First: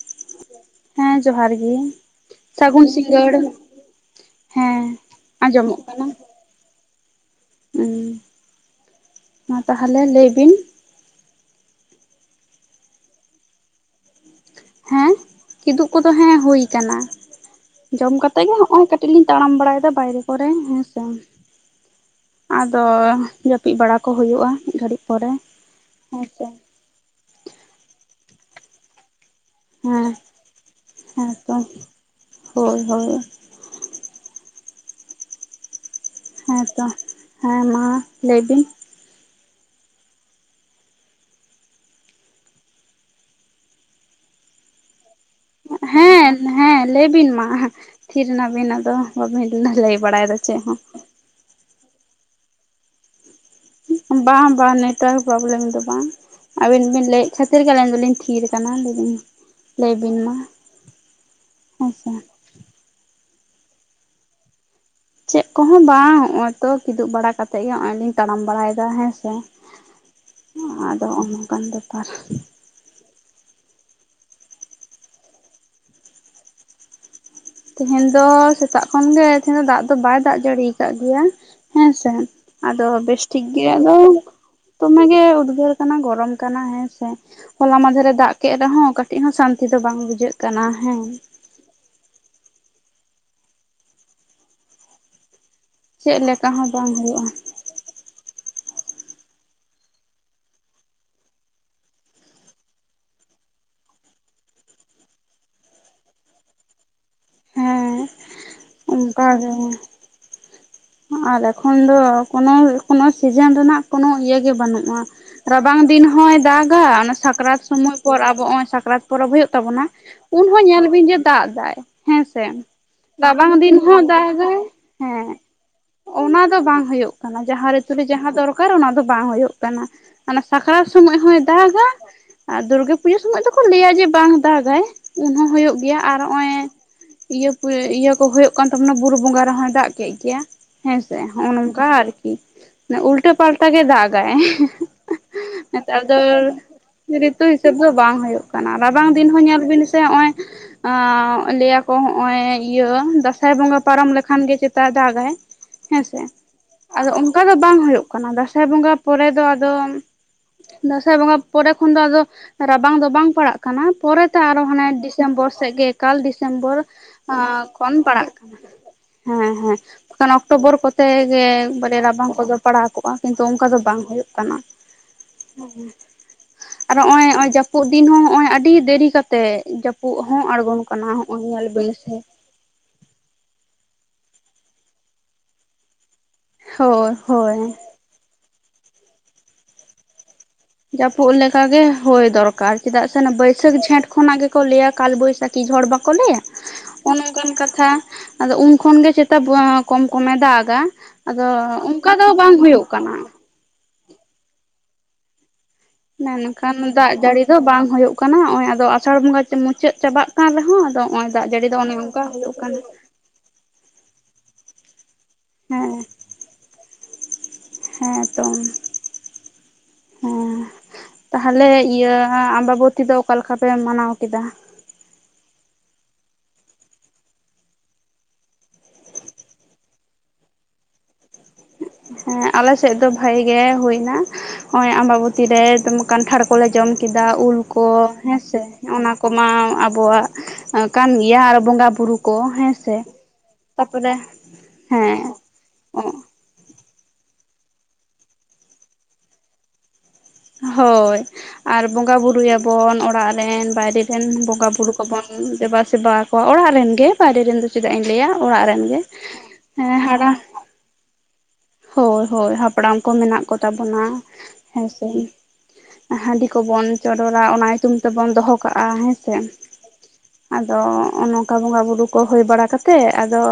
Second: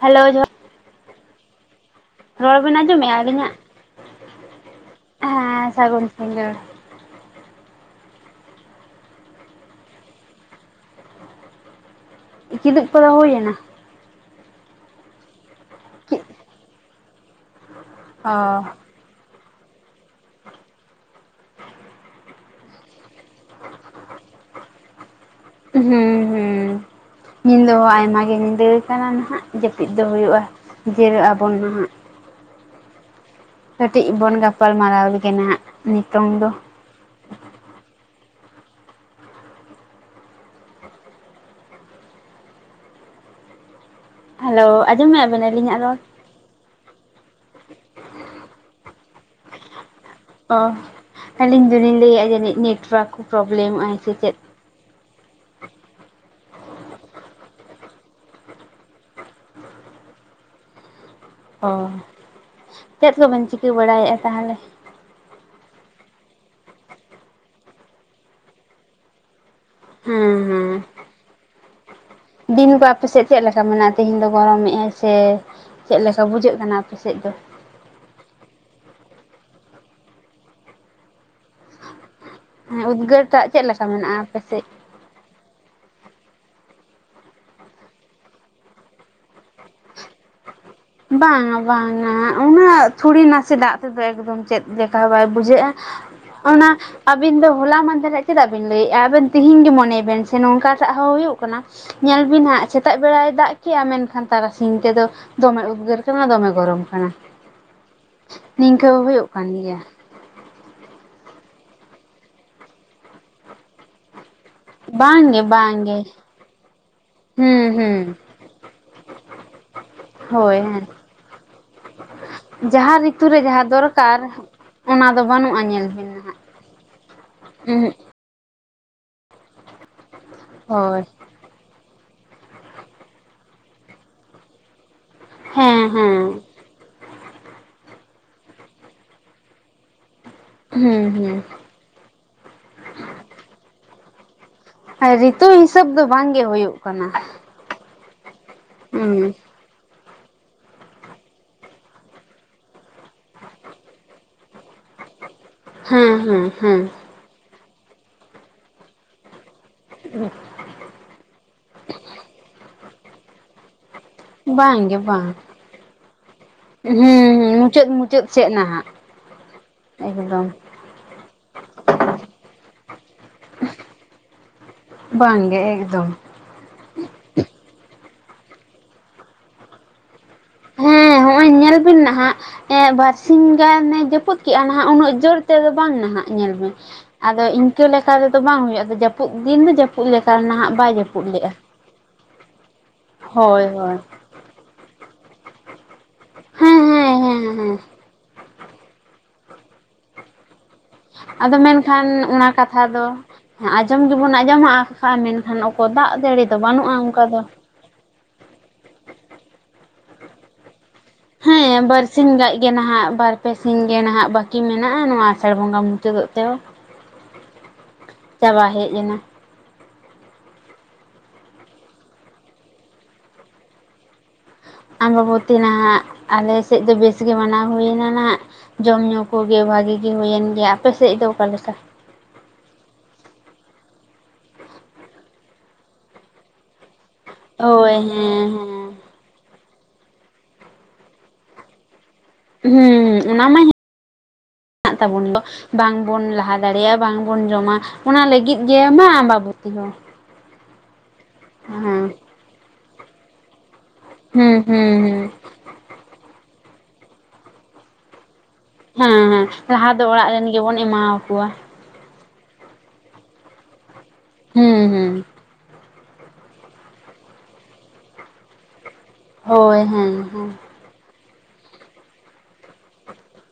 Hello ᱡᱚᱦᱟᱮ ᱦᱮᱸ ᱡᱚᱦᱟᱨ ᱜᱮ ᱵᱮᱱ ᱥᱟᱹᱜᱩᱱ ᱟᱸᱡᱚᱢᱮᱫᱼᱟ ᱥᱤᱸᱜᱟᱹᱲ ᱟᱹᱞᱤᱧᱟᱜ ᱦᱮᱸ ᱦᱮᱸ ᱟᱸᱡᱚᱢᱚᱜ ᱥᱟᱹᱜᱩᱱ ᱠᱟᱱᱟ ᱥᱤᱸᱜᱟᱹᱲ ᱩᱹᱻ ᱢᱟ ᱛᱟᱦᱚᱞᱮ ᱞᱟᱹᱭ ᱵᱤᱱ ᱠᱤᱫᱩᱵ ᱠᱚᱫᱚ ᱦᱩᱭᱮᱱᱟ ᱦᱮᱸ ᱠᱤᱫᱩᱵ ᱠᱚᱫᱚ ᱦᱮᱸ ᱦᱩᱭ ᱠᱟᱱᱟ ᱡᱚᱢ ᱚ ᱠᱟᱛᱮᱜ ᱜᱮ ᱱᱚᱜ-ᱚᱭ ᱠᱟᱹᱴᱤᱡ ᱠᱟᱹᱴᱤᱡ ᱞᱤᱧ ᱛᱟᱲᱟᱢ ᱵᱟᱲᱟᱭᱮᱫᱟ ᱵᱟᱭᱨᱮ ᱠᱚᱨᱮ ᱦᱮᱸᱥᱮ ᱟᱫᱚ ᱡᱟᱹᱯᱤᱫ ᱵᱟᱲᱟ ᱠᱚ ᱦᱩᱭᱩᱜᱼᱟ ᱢᱤᱫ ᱜᱷᱟᱹᱲᱤᱡ ᱯᱚᱨᱮ ᱦᱩᱸ ᱦᱮᱸᱥᱮ ᱦᱩᱸ ᱧᱤᱫᱟᱹ ᱦᱚᱸ ᱟᱭᱢᱟ ᱜᱮ ᱧᱤᱫᱟᱹ ᱠᱟᱱᱟ ᱱᱟᱦᱟᱜ ᱡᱟᱹᱯᱤᱫ ᱫᱚ ᱦᱮᱸ ᱦᱩᱭᱩᱜᱼᱟ ᱡᱤᱨᱟᱹᱜ ᱟᱵᱚᱱ ᱦᱮᱸᱛᱚ ᱱᱟᱦᱟᱜ ᱦᱳᱭ ᱦᱳᱭ ᱠᱟᱹᱴᱤᱡ ᱵᱚᱱ ᱜᱟᱯᱟᱞᱢᱟᱨᱟᱣ ᱞᱟᱹᱜᱤᱫ ᱜᱮ ᱱᱟᱜ ᱱᱤᱛᱚᱝ ᱫᱚ᱾ ᱛᱚ ᱦᱮᱸ ᱢᱟ ᱞᱟᱹᱭ ᱵᱮᱱ ᱦᱮᱞᱳ ᱟᱸᱡᱚᱢ ᱮᱫᱟ ᱵᱤᱱ ᱟᱹᱞᱤᱧᱟᱜ ᱨᱚᱲ ᱦᱮᱸ ᱦᱮᱸ ᱞᱟᱹᱭ ᱵᱤᱱ ᱢᱟ᱾ ᱛᱷᱤᱨ ᱮᱱᱟᱵᱤᱱ ᱟᱫᱚ ᱵᱟᱵᱤᱱ ᱞᱟᱹᱭ ᱵᱟᱲᱟᱭ ᱮᱫᱟ ᱚᱻ ᱟᱹᱞᱤᱧ ᱫᱚᱞᱤᱧ ᱞᱟᱹᱭᱮᱫ ᱡᱟᱹᱱᱤᱡ ᱱᱮᱴᱚᱣᱟᱨᱠ ᱠᱚ ᱯᱨᱚᱵᱞᱮᱢᱚᱜᱟᱭ ᱥᱮ ᱪᱮᱫ ᱵᱟᱝ ᱵᱟᱝ ᱱᱮᱴᱣᱟᱨᱠ ᱯᱨᱚᱵᱞᱮᱢ ᱫᱚ ᱵᱟᱝ ᱟᱹᱵᱤᱱ ᱵᱤᱱ ᱞᱟᱹᱭᱮᱫ ᱠᱷᱟᱹᱛᱤᱨ ᱜᱮ ᱟᱹᱞᱤᱧ ᱫᱚᱞᱤᱧ ᱛᱷᱤᱨ ᱟᱠᱟᱱᱟ ᱞᱟᱹᱭ ᱞᱟᱹᱭᱵᱤᱱ ᱢᱟ ᱚ ᱦᱮᱸᱥᱮ ᱪᱮᱫ ᱠᱚᱵᱮᱱ ᱪᱤᱠᱟᱹ ᱵᱟᱲᱟᱭᱮᱫᱼᱟ ᱛᱟᱦᱚᱞᱮ ᱪᱮᱫ ᱠᱚᱦᱚᱸ ᱵᱟᱝ ᱱᱚᱜ-ᱚᱭ ᱛᱚ ᱠᱤᱫᱩᱵ ᱵᱟᱲᱟ ᱠᱟᱛᱮᱜ ᱜᱮ ᱱᱚᱜ-ᱚᱭ ᱞᱤᱧ ᱛᱟᱲᱟᱢ ᱵᱟᱲᱟᱭᱮᱫᱟ ᱦᱮᱸ ᱥᱮ ᱦᱮᱸ ᱦᱮᱸ ᱟᱫᱚ ᱱᱚᱝᱠᱟᱱ ᱵᱮᱯᱟᱨ ᱫᱤᱱ ᱠᱚ ᱟᱯᱮ ᱥᱮᱫ ᱪᱮᱫ ᱞᱮᱠᱟ ᱢᱮᱱᱟᱜᱼᱟ ᱛᱮᱦᱮᱧ ᱫᱚᱭ ᱜᱚᱨᱚᱢᱮᱫ-ᱟᱭ ᱥᱮ ᱪᱮᱫ ᱞᱮᱠᱟ ᱵᱩᱡᱷᱟᱹᱜ ᱠᱟᱱᱟ ᱟᱯᱮᱥᱮᱫ ᱫᱚ ᱛᱮᱦᱮᱧ ᱫᱚ ᱥᱮᱛᱟᱜ ᱠᱷᱚᱱ ᱜᱮ ᱛᱮᱦᱮᱧ ᱫᱚ ᱫᱟᱜ ᱫᱚ ᱵᱟᱭ ᱫᱟᱜ ᱡᱟᱹᱲᱤ ᱟᱠᱟᱫ ᱜᱮᱭᱟ ᱦᱮᱸᱥᱮ ᱟᱫᱚ ᱦᱮᱸ ᱵᱮᱥ ᱩᱫᱽᱜᱟᱹᱨ ᱴᱷᱤᱠ ᱴᱟᱜ ᱪᱮᱫ ᱜᱮᱭᱟ ᱞᱮᱠᱟ ᱟᱫᱚ ᱢᱮᱱᱟᱜᱼᱟ ᱟᱯᱮ ᱥᱮᱫ ᱫᱚᱢᱮ ᱜᱮ ᱩᱫᱽᱜᱟᱹᱨ ᱠᱟᱱᱟ ᱜᱚᱨᱚᱢ ᱠᱟᱱᱟ ᱦᱮᱸᱥᱮ ᱦᱚᱞᱟ ᱢᱟᱫᱷᱮ ᱨᱮ ᱫᱟᱜ ᱠᱮᱫ ᱨᱮᱦᱚᱸ ᱠᱟᱹᱴᱤᱡ ᱦᱚᱸ ᱥᱟᱱᱼᱼ ᱛᱤ ᱫᱚ ᱵᱟᱝ ᱵᱩᱡᱷᱟᱹᱜ ᱠᱟᱱᱟ ᱦᱮᱻ ᱵᱟᱝᱼᱟ ᱩᱱᱟᱹᱜ ᱛᱷᱩᱲᱤ ᱱᱟᱥᱮ ᱫᱟᱜ ᱛᱮᱫᱚ ᱮᱠᱫᱚᱢ ᱪᱮᱫ ᱞᱮᱠᱟ ᱵᱟᱭ ᱵᱩᱡᱷᱟᱹᱜᱼᱟ ᱪᱮᱫ ᱞᱮᱠᱟ ᱦᱚᱸ ᱚᱱᱟ ᱵᱟᱝ ᱦᱩᱭᱩᱜᱼᱟ ᱟᱹᱵᱤᱱ ᱫᱚ ᱦᱚᱞᱟ ᱢᱟᱦᱫᱷᱮᱨ ᱟᱜ ᱪᱮᱫᱟᱜ ᱵᱤᱱ ᱞᱟᱹᱭ ᱮᱫᱼᱟ ᱟᱵᱮᱱ ᱛᱤᱦᱤᱧ ᱜᱮ ᱢᱚᱱᱮ ᱵᱤᱱ ᱥᱮ ᱱᱚᱝᱠᱟᱴᱟᱜ ᱦᱚᱸ ᱦᱩᱭᱩᱜ ᱠᱟᱱᱟ ᱧᱮᱞ ᱵᱤᱱ ᱦᱟᱸᱜ ᱥᱮᱛᱟᱜ ᱵᱮᱲᱟᱭ ᱫᱟᱜ ᱠᱮᱫᱼᱟ ᱢᱮᱱᱠᱷᱟᱱ ᱛᱟᱨᱟᱥᱤᱧ ᱛᱮᱫᱚ ᱫᱚᱢᱮ ᱩᱫᱽᱜᱟᱹᱨ ᱠᱟᱱᱟ ᱫᱚᱢᱮ ᱜᱚᱨᱚᱢ ᱠᱟᱱᱟ᱾ ᱱᱤᱝᱠᱟᱹ ᱦᱚᱸ ᱦᱩᱭᱩᱜ ᱠᱟᱱ ᱚᱱᱠᱟᱜᱮ ᱜᱮᱭᱟ ᱟᱨ ᱮᱠᱷᱚᱱ ᱫᱚ ᱠᱳᱱᱳ ᱠᱳᱱᱳ ᱥᱤᱡᱮᱱ ᱨᱮᱱᱟᱜ ᱠᱳᱱᱳ ᱤᱭᱟ. ᱜᱮ ᱵᱟᱹᱱᱩᱜᱼᱟ ᱵᱟᱝᱜᱮ ᱨᱟᱵᱟᱝ ᱵᱟᱝᱜᱮ ᱫᱤᱱ ᱦᱚᱭ ᱫᱟᱜᱼᱟ ᱚᱱᱟ ᱥᱟᱠᱨᱟᱛ ᱦᱩᱸ ᱥᱚᱢᱚᱭ ᱦᱩᱸ ᱯᱚᱨ ᱟᱵᱚ ᱚᱭ ᱥᱟᱠᱨᱟᱛ ᱯᱚᱨᱚᱵᱽ ᱦᱳᱭᱳᱜ ᱛᱟᱵᱚᱱᱟ ᱦᱳᱭ ᱩᱱᱦᱚᱸ ᱦᱮᱸ ᱧᱮᱞ ᱵᱤᱱ ᱡᱮ ᱫᱟᱜ ᱫᱟᱭ ᱦᱮᱸᱥᱮ ᱡᱟᱦᱟᱸ ᱨᱤᱛᱩ ᱨᱮ ᱨᱟᱵᱟᱝ ᱡᱟᱦᱟᱸ ᱫᱤᱱ ᱦᱚᱸ ᱫᱚᱨᱠᱟᱨ ᱦᱮᱸᱫᱟᱜ ᱟᱭ ᱚᱱᱟ ᱦᱮᱸ ᱫᱚ ᱵᱟᱹᱱᱩᱜᱼᱟ ᱧᱮᱞ ᱵᱤᱱ ᱱᱟᱦᱟᱜ ᱚᱱᱟ ᱫᱚ ᱵᱟᱝ ᱦᱩᱭᱩᱜ ᱠᱟᱱᱟ ᱡᱟᱦᱟᱸ ᱨᱮ ᱩᱦᱩᱸᱜ ᱛᱩᱞᱩᱡ ᱡᱟᱦᱟᱸ ᱫᱚᱨᱠᱟᱨ ᱚᱱᱟ ᱫᱚ ᱵᱟᱝ ᱦᱳᱭᱳᱜ ᱠᱟᱱᱟ ᱚᱱᱟ ᱥᱟᱠᱨᱟᱛ ᱦᱳᱭ ᱥᱚᱢᱚᱭ ᱦᱚᱸᱭ ᱫᱟᱜᱟ ᱟᱨ ᱫᱩᱨᱜᱟᱹ ᱯᱩᱡᱟᱹ ᱥᱚᱢᱚᱭ ᱫᱚᱠᱚ ᱞᱟᱹᱭᱟ ᱡᱮ ᱵᱟᱝ ᱫᱟᱜᱼᱟᱭ ᱩᱱ ᱦᱚᱸ ᱦᱩᱭᱩᱜ ᱦᱮᱸ ᱜᱮᱭᱟ ᱦᱮᱸ ᱟᱨ ᱱᱚᱜᱼᱚᱭ ᱤᱭᱟᱹ ᱤᱭᱟᱹ ᱠᱚ ᱦᱩᱭᱩᱜ ᱠᱟᱱ ᱛᱟᱵᱚᱱᱟ ᱵᱩᱨᱩ ᱵᱚᱸᱜᱟ ᱨᱮᱦᱚᱸᱭ ᱫᱟᱜ ᱠᱮᱫ ᱜᱮᱭᱟ ᱦᱩᱸ ᱦᱮᱸᱥᱮᱜ ᱦᱩᱸ ᱱᱚᱜ ᱚᱭ ᱱᱚᱝ ᱟᱨᱠᱤ ᱩᱞᱴᱟᱹ ᱯᱟᱞᱴᱟ ᱜᱮ ᱫᱟᱜᱼᱟᱭ ᱨᱤᱛᱩ ᱦᱤᱥᱟᱹᱵ ᱫᱚ ᱵᱟᱝ ᱜᱮ ᱦᱩᱭᱩᱜ ᱠᱟᱱᱟ ᱨᱤᱛᱩ ᱦᱤᱥᱟᱹᱵ ᱫᱚ ᱵᱟᱝ ᱦᱩᱭᱩᱜ ᱠᱟᱱᱟ ᱨᱟᱵᱟᱝ ᱫᱤᱱ ᱦᱩᱸ ᱦᱚᱸ ᱧᱮᱞ ᱵᱤᱱ ᱥᱮ ᱱᱚᱜᱼᱚᱭ ᱞᱟᱹᱭᱟ ᱠᱚ ᱦᱚᱜ ᱚᱭ ᱤᱭᱟᱹ ᱫᱟᱸᱥᱟᱭ ᱵᱚᱸᱜᱟ ᱯᱟᱨᱚᱢ ᱞᱮᱠᱷᱟᱱ ᱜᱮ ᱪᱮᱛᱟ ᱫᱟᱜᱟᱭ᱾ ᱦᱮᱸ ᱦᱮᱸᱥᱮ ᱦᱮᱸ ᱦᱮᱸ ᱟᱫᱚ ᱚᱱᱠᱟ ᱫᱚ ᱵᱟᱝ ᱦᱩᱭᱩᱜ ᱠᱟᱱᱟ ᱫᱟᱸᱥᱟᱭ ᱵᱚᱸᱜᱟ ᱯᱚᱨᱮ ᱫᱚ ᱟᱫᱚ ᱟᱫᱚ ᱫᱟᱸᱥᱟᱭ ᱵᱚᱸᱜᱟ ᱯᱚᱨᱮ ᱠᱷᱚᱱ ᱫᱚ ᱟᱫᱚ ᱨᱟᱵᱟᱝ ᱫᱚ ᱵᱟᱝ ᱯᱟᱲᱟᱜ ᱠᱟᱱᱟ ᱯᱚᱨᱮ ᱟᱨᱚ ᱦᱟᱱᱮ ᱵᱟᱝ ᱜᱮ ᱵᱟᱝ ᱰᱤᱥᱮᱢᱵᱚᱨ ᱥᱮᱫ ᱜᱮ ᱮᱠᱟᱞ ᱰᱤᱥᱮᱢᱵᱚᱨ ᱦᱩᱸ ᱦᱩᱸ ᱢᱩᱪᱟᱹᱫ ᱠᱷᱚᱱ ᱢᱩᱪᱟᱹᱫ ᱯᱟᱲᱟᱜ ᱥᱮᱫ ᱠᱟᱱᱟ ᱱᱟᱦᱟᱜ ᱦᱮᱸ ᱦᱮᱸ ᱮᱠᱫᱚᱢ ᱚᱠᱴᱳᱵᱚᱨ ᱠᱚᱛᱮ ᱜᱮ ᱵᱚᱞᱮ ᱨᱟᱵᱟᱝ ᱠᱚᱫᱚ ᱯᱟᱲᱟᱣ ᱠᱚᱜᱼᱟ ᱠᱤᱱᱛᱩ ᱚᱱᱠᱟ ᱫᱚ ᱵᱟᱝ ᱦᱩᱭᱩᱜ ᱠᱟᱱᱟ [unintelligible] ᱵᱟᱝ ᱜᱮ ᱮᱠᱫᱚᱢ ᱟᱨ ᱱᱚᱜᱚᱭ ᱡᱟᱹᱯᱩᱫ ᱫᱤᱱ ᱦᱚᱸ ᱱᱚᱜᱚᱭ ᱟᱹᱰᱤ ᱫᱮᱨᱤ ᱠᱟᱛᱮᱜ ᱩᱵ ᱦᱚᱸ ᱟᱬᱜᱚᱱ ᱠᱟᱱᱟ ᱦᱚᱜᱼᱚᱭ ᱧᱮᱞ ᱵᱤᱱ ᱥᱮ ᱵᱟᱨᱥᱤ ᱜᱟᱱᱮ ᱡᱟᱹᱯᱩᱫ ᱠᱮᱜᱼᱟ ᱱᱟᱦᱟᱜ ᱩᱱᱟᱹᱜ ᱡᱳᱨ ᱛᱮᱫᱚ ᱵᱟᱝ ᱱᱟᱦᱟᱜ ᱧᱮᱞ ᱢᱮ ᱦᱳᱭ ᱟᱫᱚ ᱦᱳᱭ ᱤᱱᱠᱟᱹ ᱞᱮᱠᱟ ᱛᱮᱫᱚ ᱵᱟᱝ ᱦᱩᱭᱩᱜᱼᱟ ᱡᱟᱹᱯᱩᱫ ᱫᱤᱱ ᱫᱚ ᱡᱟᱹᱯᱩᱫ ᱞᱮᱠᱟ ᱱᱟᱦᱟᱜ ᱵᱟᱭ ᱡᱟᱹᱯᱩᱫ ᱞᱮᱜᱼᱟ ᱞᱮᱠᱟᱜᱮ ᱦᱳᱭ ᱫᱚᱨᱠᱟᱨ ᱪᱮᱫᱟᱜ ᱥᱮ ᱦᱳᱭ ᱵᱟᱹᱭᱥᱟᱹᱠᱷ ᱦᱳᱭ ᱡᱷᱮᱸᱴ ᱠᱷᱚᱱᱟᱜ ᱜᱮᱠᱚ ᱞᱟᱹᱭᱟ ᱠᱟᱞ ᱵᱟᱹᱭᱥᱟᱹᱠᱷᱤ ᱠᱤ ᱡᱷᱚᱲ ᱵᱟᱠᱚ ᱞᱟᱹᱭᱟ ᱦᱮᱸ ᱦᱮᱸ ᱱᱚᱝᱠᱟᱱ ᱦᱮᱸ ᱦᱮᱸ ᱠᱟᱛᱷᱟ ᱟᱫᱚ ᱩᱱ ᱠᱷᱚᱱ ᱜᱮ ᱪᱮ ᱛᱟᱵᱚ ᱠᱚᱢ ᱠᱚᱢᱮ ᱫᱟᱜᱟ ᱟᱫᱚ ᱢᱮᱱᱠᱷᱟᱱ ᱚᱱᱠᱟ ᱫᱚ ᱚᱱᱟ ᱵᱟᱝ ᱠᱟᱛᱷᱟ ᱦᱩᱭᱩᱜ ᱫᱚ ᱠᱟᱱᱟ᱾ ᱟᱸᱡᱚᱢ ᱜᱮᱵᱚᱱ ᱟᱸᱡᱚᱢᱟ ᱠᱟᱜᱼᱟ ᱢᱮᱱᱠᱷᱟᱱ ᱫᱟᱜ ᱡᱟᱹᱲᱤ ᱫᱚ ᱢᱮᱱᱠᱷᱟᱱ ᱵᱟᱹᱱᱩᱜᱼᱟ ᱫᱟᱜ ᱚᱱᱠᱟ ᱡᱟᱹᱲᱤ ᱫᱚ ᱵᱟᱝ ᱦᱳᱭᱳᱜ ᱠᱟᱱᱟ ᱱᱚᱜᱼᱚᱭ ᱟᱫᱚ ᱟᱥᱟᱲ ᱵᱚᱸᱜᱟ ᱢᱩᱪᱟᱹᱫ ᱪᱟᱵᱟᱜ ᱠᱟᱱ ᱨᱮᱦᱚᱸ ᱱᱚᱜᱼᱚᱭ ᱫᱟᱜ ᱡᱟᱹᱲᱤ ᱫᱚ ᱚᱱᱮ ᱚᱱᱠᱟ ᱦᱩᱭᱩᱜ ᱠᱟᱱᱟ ᱦᱟᱯᱮ ᱥᱤᱧ ᱜᱮ ᱱᱟᱦᱟᱜ ᱵᱟᱹᱠᱤ ᱢᱮᱱᱟᱜᱼᱟ ᱱᱚᱣᱟ ᱟᱥᱟᱲ ᱵᱚᱸᱜᱟ ᱦᱮᱸ ᱢᱩᱪᱟᱹᱫᱚᱜ ᱛᱮᱦᱚᱸ ᱦᱮᱸ ᱛᱚ ᱦᱮᱡ ᱮᱱᱟ ᱦᱮᱸ ᱛᱟᱦᱚᱞᱮ ᱤᱭᱟᱹ ᱟᱢᱵᱟᱵᱚᱛᱤ ᱫᱚ ᱚᱠᱟ ᱞᱮᱠᱟ ᱯᱮ ᱢᱟᱱᱟᱣ ᱠᱮᱫᱟ ᱟᱢᱵᱟᱵᱚᱛᱤ ᱱᱟᱦᱟᱜ ᱟᱞᱮ ᱥᱮᱫ ᱫᱚ ᱵᱮᱥ ᱜᱮ ᱢᱟᱱᱟᱣ ᱦᱩᱭᱮᱱᱟ ᱱᱟᱦᱱᱟᱜ ᱡᱚᱢ ᱧᱩ ᱠᱚᱜᱮ ᱵᱷᱟᱜᱤ ᱜᱮ ᱦᱩᱭᱮᱱ ᱜᱮᱭᱟ ᱟᱯᱮᱥᱮᱡ ᱫᱚ ᱚᱠᱟ ᱞᱮᱠᱟ? ᱦᱮᱸ ᱟᱞᱮ ᱥᱮᱡ ᱫᱚ ᱵᱷᱟᱜᱤ ᱜᱮ ᱦᱩᱭ ᱮᱱᱟ ᱱᱚᱜᱼᱚᱭ ᱟᱢᱵᱟᱵᱚᱛᱤ ᱨᱮ ᱠᱟᱱᱴᱷᱟᱲ ᱠᱚᱞᱮ ᱡᱚᱢ ᱠᱮᱫᱟ ᱩᱞ ᱠᱚ ᱦᱮᱸ ᱥᱮ ᱚᱱᱟᱼᱼ ᱠᱚ ᱢᱟ ᱟᱵᱚᱣᱟᱜ ᱠᱟᱱ ᱜᱮᱭᱟ ᱟᱨ ᱵᱚᱸᱜᱟ ᱵᱩᱨᱩ ᱠᱚ ᱦᱮᱸᱥᱮ ᱦᱮᱸ ᱚᱱᱟ ᱢᱟ ᱛᱟᱯᱚᱨᱮ ᱦᱮᱱᱟᱜ ᱦᱮᱸ ᱛᱟᱵᱚᱱ ᱫᱚ ᱵᱟᱝᱵᱚᱱ ᱞᱟᱦᱟᱼᱼ ᱫᱟᱲᱮᱭᱟᱜᱼᱟ ᱵᱟᱝᱵᱚᱱ ᱡᱚᱢᱟ ᱚᱱᱟ ᱞᱟᱹᱜᱤᱫ ᱜᱮ ᱢᱟ ᱟᱢᱵᱟᱵᱚᱛᱤ ᱦᱚᱸ ᱦᱳᱭ ᱦᱮᱸ ᱟᱨ ᱦᱩᱸ ᱵᱚᱸᱜᱟ ᱵᱩᱨᱩ ᱭᱟᱵᱚᱱ ᱚᱲᱟᱜ ᱨᱮᱱ ᱵᱟᱭᱨᱮ ᱨᱮᱱ ᱦᱩᱸ ᱵᱚᱸᱜᱟ ᱵᱩᱨᱩ ᱠᱚᱵᱚᱱ ᱦᱩᱸ ᱫᱮᱵᱟ ᱥᱮᱵᱟᱣᱟ ᱠᱚ ᱚᱲᱟᱜ ᱨᱮᱱ ᱜᱮ ᱵᱟᱭᱨᱮ ᱨᱮᱱ ᱫᱚ ᱪᱮᱫᱟᱜ ᱤᱧ ᱞᱟᱹᱭᱟ ᱚᱲᱟᱜ ᱨᱮᱱ ᱜᱮ ᱦᱮᱸ ᱦᱮᱸ ᱞᱟᱦᱟ ᱫᱚ ᱚᱲᱟᱜ ᱨᱮᱱ ᱜᱮᱵᱚᱱ ᱮᱢᱟᱣᱟᱠᱚᱣᱟ ᱦᱳᱭ ᱦᱳᱭ ᱦᱟᱯᱲᱟᱢ ᱠᱚ ᱢᱮᱱᱟᱜ ᱠᱚ ᱛᱟᱵᱚᱱᱟ ᱦᱩᱸ ᱦᱮᱸᱥᱮ ᱦᱩᱸ ᱦᱟᱺᱰᱤ ᱠᱚᱵᱚᱱ ᱪᱚᱰᱚᱨᱟ ᱚᱱᱟ ᱧᱩᱛᱩᱢ ᱛᱮᱵᱚᱱ ᱫᱚᱦᱚ ᱠᱟᱜᱼᱟ ᱦᱮᱸ ᱦᱳᱭ ᱦᱮᱸ ᱦᱮᱸ ᱟᱫᱚ ᱱᱚᱠᱟ ᱵᱚᱸᱜᱟ ᱵᱩᱨᱩ ᱠᱚ ᱦᱩᱭ ᱵᱟᱲᱟ ᱠᱟᱛᱮᱜ ᱟᱫᱚ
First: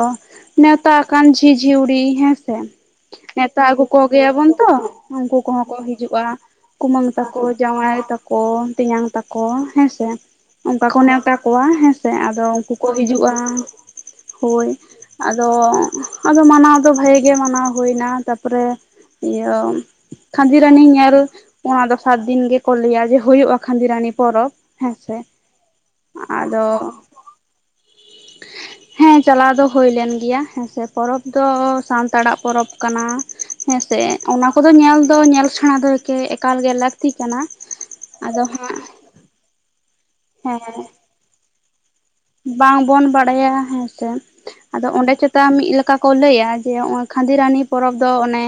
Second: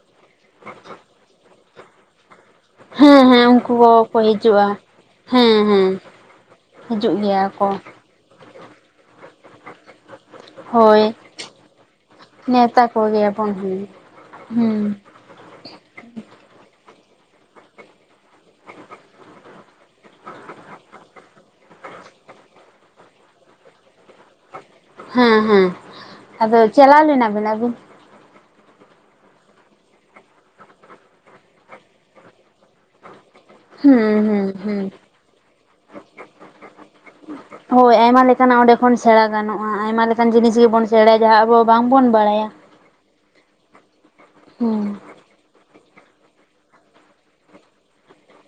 ᱱᱮᱣᱛᱟ ᱟᱠᱟᱱ ᱡᱷᱤᱡᱽ ᱡᱷᱤᱣᱲᱤ ᱦᱮᱸᱥᱮ ᱦᱮᱸ ᱦᱮᱸ ᱱᱮᱶᱛᱟ ᱩᱱᱠᱩ ᱟᱹᱜᱩ ᱠᱚᱠᱚ ᱠᱚᱜᱮᱭᱟᱵᱚᱱ ᱛᱚ ᱦᱤᱡᱩᱜᱼᱟ ᱩᱱᱠᱩ ᱦᱮᱸ ᱠᱚᱦᱚᱸ ᱠᱚ ᱦᱮᱸ ᱦᱤᱡᱩᱜᱼᱟ ᱠᱩᱢᱟᱹᱝ ᱦᱤᱡᱩᱜ ᱛᱟᱠᱚ ᱜᱮᱭᱟ ᱠᱚ ᱡᱟᱢᱟᱭ ᱛᱟᱠᱚ ᱛᱮᱧᱟᱝ ᱛᱟᱠᱚ ᱦᱮᱸᱥᱮ ᱚᱱᱠᱟ ᱠᱚ ᱦᱳᱭ ᱱᱮᱣᱛᱟ ᱠᱚᱣᱟ ᱦᱮᱸᱥᱮ ᱟᱫᱚ ᱩᱱᱠᱩ ᱱᱮᱣᱛᱟ ᱠᱚ ᱦᱤᱡᱩᱜᱼᱟ ᱠᱚᱜᱮᱭᱟᱵᱚᱱ ᱦᱮᱸ ᱦᱳᱭ ᱦᱩᱸ ᱟᱫᱚ ᱟᱫᱚ ᱢᱟᱱᱟᱣ ᱫᱚ ᱵᱷᱟᱜᱮ ᱜᱮ ᱢᱟᱱᱟᱣ ᱦᱩᱭᱮᱱᱟ ᱛᱟᱨᱯᱚᱨᱮ ᱤᱭᱟᱹ ᱠᱷᱟᱱᱫᱤᱨᱟᱱᱤ ᱧᱮᱞ ᱚᱱᱟ ᱫᱚᱥᱟᱨ ᱫᱤᱱ ᱜᱮ ᱠᱚ ᱞᱟᱹᱭ ᱟ ᱡᱮ ᱦᱩᱭᱩᱜᱼᱟ ᱠᱷᱟᱱᱫᱤᱨᱟᱱᱤ ᱯᱚᱨᱚᱵᱽ ᱦᱮᱸ ᱥᱮ ᱟᱫᱚ ᱪᱟᱞᱟᱣ ᱞᱮᱱᱟ ᱵᱤᱱ ᱟᱹᱵᱤᱱ ᱦᱮᱸ ᱪᱟᱞᱟᱣ ᱫᱚ ᱦᱩᱭᱞᱮᱱ ᱜᱮᱭᱟ ᱦᱮᱸᱥᱮ ᱯᱚᱨᱚᱵ ᱫᱚ ᱥᱟᱱᱛᱟᱲᱟᱜ ᱯᱚᱨᱚᱵᱽ ᱠᱟᱱᱟ ᱦᱮᱸᱥᱮ ᱦᱩᱸ ᱦᱩᱸ ᱚᱱᱟ ᱠᱚᱫᱚ ᱦᱩᱸ ᱧᱮᱞ ᱫᱚ ᱧᱮᱞ ᱥᱮᱬᱟ ᱫᱚ ᱮᱠᱟᱞ ᱜᱮ ᱞᱟᱹᱠᱛᱤ ᱠᱟᱱᱟ ᱦᱳᱭ ᱟᱭᱢᱟ ᱟᱫᱚ ᱞᱮᱠᱟᱱᱟᱜ ᱚᱸᱰᱮ ᱦᱟᱸᱜ ᱠᱷᱚᱱ ᱥᱮᱬᱟ ᱜᱟᱱᱚᱜᱼᱟ ᱟᱭᱢᱟ ᱞᱮᱠᱟᱱ ᱡᱤᱱᱤᱥ ᱜᱮᱵᱚᱱ ᱦᱮᱸ ᱥᱮᱬᱟᱭᱟ ᱡᱟᱦᱟᱸ ᱵᱟᱝ ᱵᱟᱲᱟᱭᱟ ᱵᱟᱝᱵᱚᱱ ᱵᱟᱲᱟᱭᱟ ᱦᱮᱸ ᱟᱫᱚ ᱦᱩᱸ ᱚᱸᱰᱮ ᱪᱮᱛᱟᱱ ᱢᱤᱫ ᱞᱮᱠᱟ ᱠᱚ ᱞᱟᱹᱭᱟ ᱡᱮ ᱠᱷᱟᱱᱫᱤᱨᱟᱱᱤ ᱯᱚᱨᱚᱵᱽ ᱫᱚ ᱚᱱᱮ